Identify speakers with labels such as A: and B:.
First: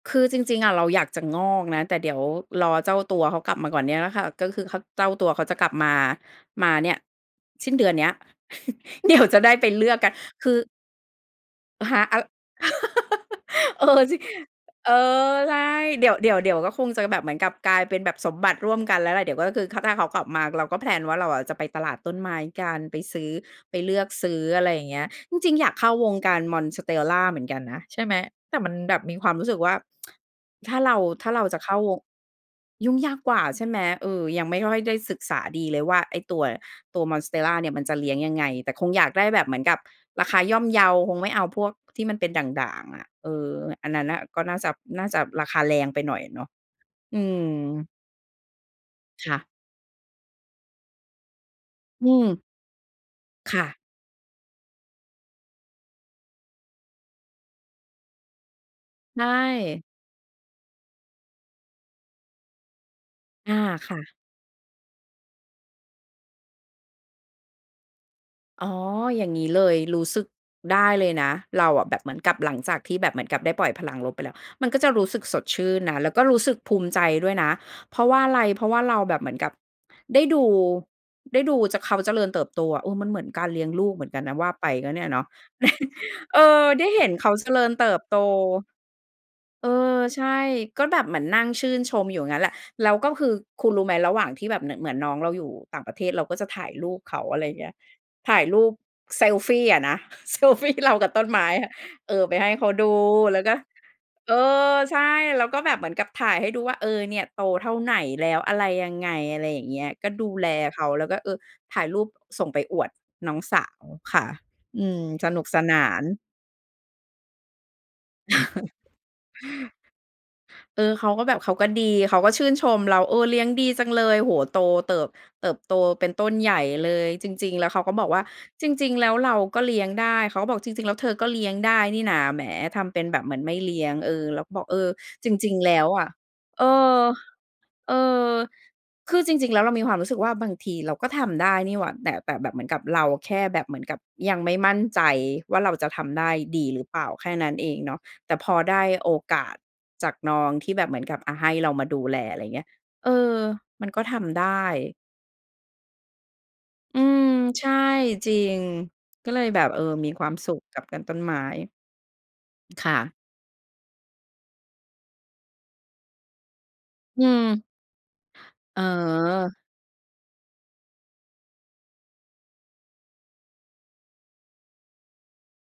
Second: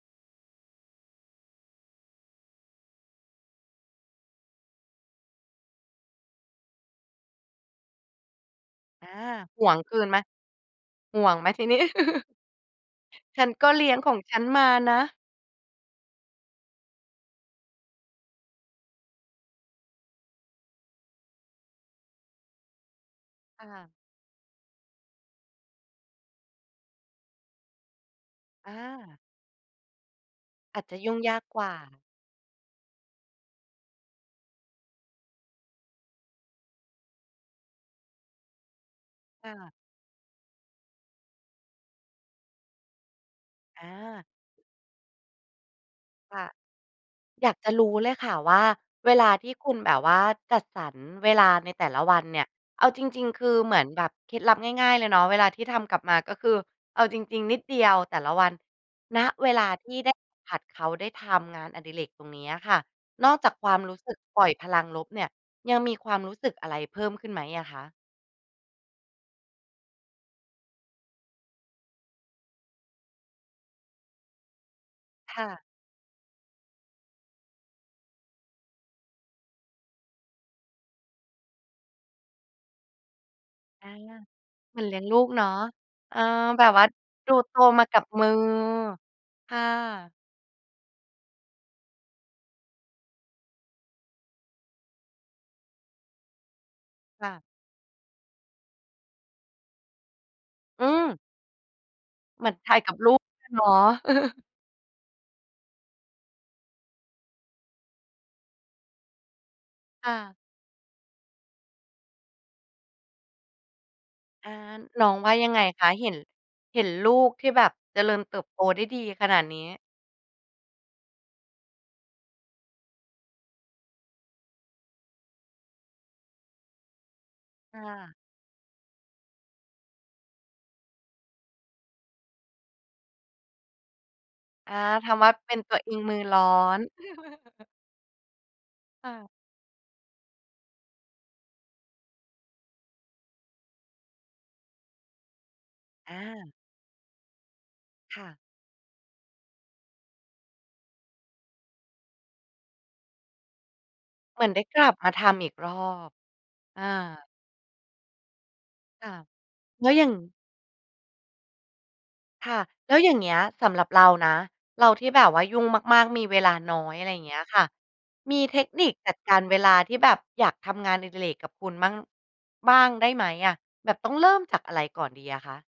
A: คือจริง ๆ อะเราอยากจะงอกนะ แต่เดี๋ยวรอเจ้าตัวเขากลับมาก่อนเนี่ยแหละค่ะ ก็คือ ข เจ้าตัวเขาจะกลับมา มาเนี่ยสิ้นเดือนเนี้ย
B: อ
A: เ
B: า
A: ดี๋ยว จะได้
B: ห
A: ไป
B: ่วง
A: เลื
B: ค
A: อก
B: ื
A: กั
B: น
A: น
B: ไหม
A: คือ
B: ห่วงไหมทีนี้?
A: ฮะ อ
B: ฉันก็เ
A: เ
B: ล
A: อ
B: ี้ยง
A: อ
B: ข
A: จ
B: อ
A: ิ
B: งฉันมา
A: เ
B: น
A: อ
B: ะ
A: อ ใช่ เดี๋ยว เดี๋ยว เดี๋ยวก็คงจะแบบเหมือนกับกลายเป็นแบบสมบัติร่วมกันแล้วแหละ เดี๋ยวก็คือ ค ถ้าเขากลับมา เราก็ แพลน ว่าเราอะจะไปตลาดต้นไม้กัน ไปซื้อ
B: ค
A: ไป
B: ่ะ
A: เลือกซื้อ อะไรอย่างเงี้ย จริง ๆ อยากเข้าวงการ Monstera เหมือนกันนะ ใช่ไหม แต่มั
B: อ
A: นแบบมี
B: า
A: ความรู้สึกว่า ถ้า
B: อาจ
A: เร
B: จ
A: า
B: ะยุ่ง
A: ถ้
B: ย
A: า
B: า
A: เร
B: ก
A: าจ
B: ก
A: ะ
B: ว
A: เ
B: ่
A: ข้
B: า
A: าวง ยุ่งยากกว่า ใช่ไหม เออ ยังไม่ค่อยได้ศึกษาดีเลยว่า ไอ้ตัว ตัว Monstera เนี่ยมันจะเลี้ยงยังไง แต่คงอยากได้แบ
B: ค
A: บเ
B: ่
A: หมือนก
B: ะ
A: ับราคาย่อมเยา คงไม่เอาพวกที่มันเป็นด่าง ๆ อะ เออ
B: อ
A: อันนั้นน่ะ
B: า
A: ก็น่าจะ น่าจะราคาแรงไปหน่อย
B: ค
A: เน
B: ่ะ
A: าะ อื
B: อยากจะร
A: ม
B: ู้เลยค่ะ ว่าเวล
A: ค
B: า
A: ่ะ
B: ที่คุณแบบว่าจัดสรรเวลาในแต่ละ
A: อื
B: วันเน
A: ม
B: ี่ย เอาจริง ๆ คื
A: ค
B: อ
A: ่
B: เ
A: ะ
B: หมือนแบบเคล็ดลับง่าย ๆ เลยเนาะ เวลาที่ทำกลับมา ก็คือเอาจริง ๆ นิดเดียวแต่ละวัน
A: ใช
B: ณ เวลา
A: ่
B: ที่ได้สัมผัสเขา ได้ทำงานอดิเรกตรงนี้ค่ะ นอกจ
A: อ
B: า
A: า
B: กความ
A: ค
B: ร
A: ่
B: ู้ส
A: ะ
B: ึกปล่อยพลังลบเนี่ย ยังมีความรู้สึกอะไรเพิ่มขึ้นไหมอะคะ?
A: อ๋อ อย่างงี้เลย รู้สึกได้เลยนะ เราอะแบบเหมือนกับหลังจากที่แบบเหมือนกับได้ปล่อยพลังลบไปแล้วมันก็จะรู้สึก
B: ค
A: สด
B: ่
A: ช
B: ะ
A: ื่นนะ แล้วก็รู้สึกภูมิใจด้วยนะ เพราะว่าอะไร เพราะว่าเราแบบเหมือนกับได้ดู ได้ดูจะ เขาเจริญเติบโตอะ เออ มันเหมือนการเลี้ยงล
B: อ
A: ู
B: า
A: กเหมือนกันนะ ว่าไป
B: เหมือ
A: ก
B: น
A: ็
B: เลี
A: เ
B: ้
A: น
B: ย
A: ี่
B: ง
A: ย
B: ลู
A: เนาะ
B: กเนาะ เออ
A: เอ
B: แบ
A: อ
B: บว
A: ไ
B: ่
A: ด
B: า
A: ้เห็นเข
B: ด
A: า
B: ู
A: เจ
B: โต
A: ริญ
B: ม
A: เ
B: า
A: ต
B: ก
A: ิ
B: ั
A: บ
B: บ
A: โต
B: มือ ค่
A: เออ
B: ะ
A: ใช่ ก็แบบเหมือนนั่งชื่นชมอยู่งั้นแหละ แล้วก็คือ คุณรู้ไหมระหว่างที่แบบเหมือน เหมือนน้องเราอยู่ต่างประเทศ เราก็จะถ่ายรูปเข
B: ค
A: า
B: ่
A: อะ
B: ะ
A: ไรเงี้ย ถ่ายรูปเซลฟีอะนะ เซลฟี
B: อื
A: เรากับ
B: อ
A: ต้นไม้ เออ ไป
B: เห
A: ให
B: ม
A: ้
B: ือน
A: เข
B: ถ
A: า
B: ่าย
A: ด
B: กั
A: ู
B: บลูก
A: แล
B: เ
A: ้
B: ล
A: วก
B: ย
A: ็
B: เนาะ
A: เออ ใช่ แล้วก็แบบเหมือนกับถ่ายให้ดูว่า เออ เนี่ยโตเท่าไหนแล้ว อะไรยังไง อะไรอย่างเงี้ย ก
B: ค
A: ็
B: ่
A: ดู
B: ะ
A: แลเขา แล้วก็ เออ ถ่ายรูปส่งไปอวดน้องสาวค่ะ
B: อา
A: อืม
B: น้อง
A: ส
B: ว่า
A: นุก
B: ยัง
A: ส
B: ไง
A: น
B: ค
A: า
B: ะ
A: น
B: เห็น เห็นลูกที่แบบเจริญเติบโตได้ดีขนาดนี้?
A: เออ เขาก็แบบ เขาก็ดี เขาก็ชื่นชมเรา "เออ เลี้ยงดีจังเลย โอ้โฮ โตเติบ เติบโตเป็นต้นใหญ่เลย" จริง ๆ แล้วเ
B: ค
A: ข
B: ่
A: าก็บอก
B: ะ
A: ว่า "จริง ๆ แล้วเราก็เลี้ยงได้" เขาก็บอก "จริง ๆ แล้ว เธอก็เลี้ยงได้นี่นา แหม ทำเป็นแบบเหมือนไม่เลี้ยง" เออ เราก็บอก
B: อ
A: "เ
B: า
A: ออ
B: ทำว
A: จ
B: ่า
A: ร
B: เ
A: ิ
B: ป็
A: ง
B: น
A: ๆ แล
B: ตั
A: ้
B: ว
A: ว
B: เอง
A: อะ"
B: มือร้อ
A: เอ
B: น
A: อ เออ
B: ค
A: ค
B: ่
A: ือ
B: ะ
A: จริง ๆ แล้วเรามีความรู้สึกว่าบางทีเราก็ทำได้นี่หว่า แต่ แต่แบบเหมือนกับเราแค่แบบเหมือนกับยังไม่มั่นใจว่าเราจะท
B: อ
A: ำได้
B: า
A: ดีหรือเปล่า แค่นั้นเองเนาะ
B: ค่
A: แต
B: ะ
A: ่พอได้โอกาสจากน้อง ที่แบบเหมือนกับ อา ให้เรามาดูแล อะไรเงี้ย เออ มันก็ทำ
B: เห
A: ไ
B: ม
A: ด
B: ือนได้
A: ้
B: กลับมาทำอีกรอบ อ
A: อืม
B: า
A: ใช่ จริง
B: ค่ะ
A: ก็เลยแบบ เออ
B: แล้วอย่
A: ม
B: า
A: ี
B: ง
A: ความสุขกับกันต้นไม้
B: ค่ะ
A: อ ค
B: แ
A: ่
B: ล้วอย
A: ะ
B: ่างเนี้ยสำหรับเรานะ เราที่แบบว่ายุ่งมาก ๆ มีเวลาน้อย อะไร
A: อื
B: เงี้ยค
A: ม
B: ่ะ มีเทค
A: อ๋
B: นิคจัดการ
A: อ
B: เวลาที่แบบอยากทำงานอดิเรกกับคุณบ้าง บ้างได้ไหมอะ แบบต้องเริ่มจากอะไรก่อนดีอะคะ?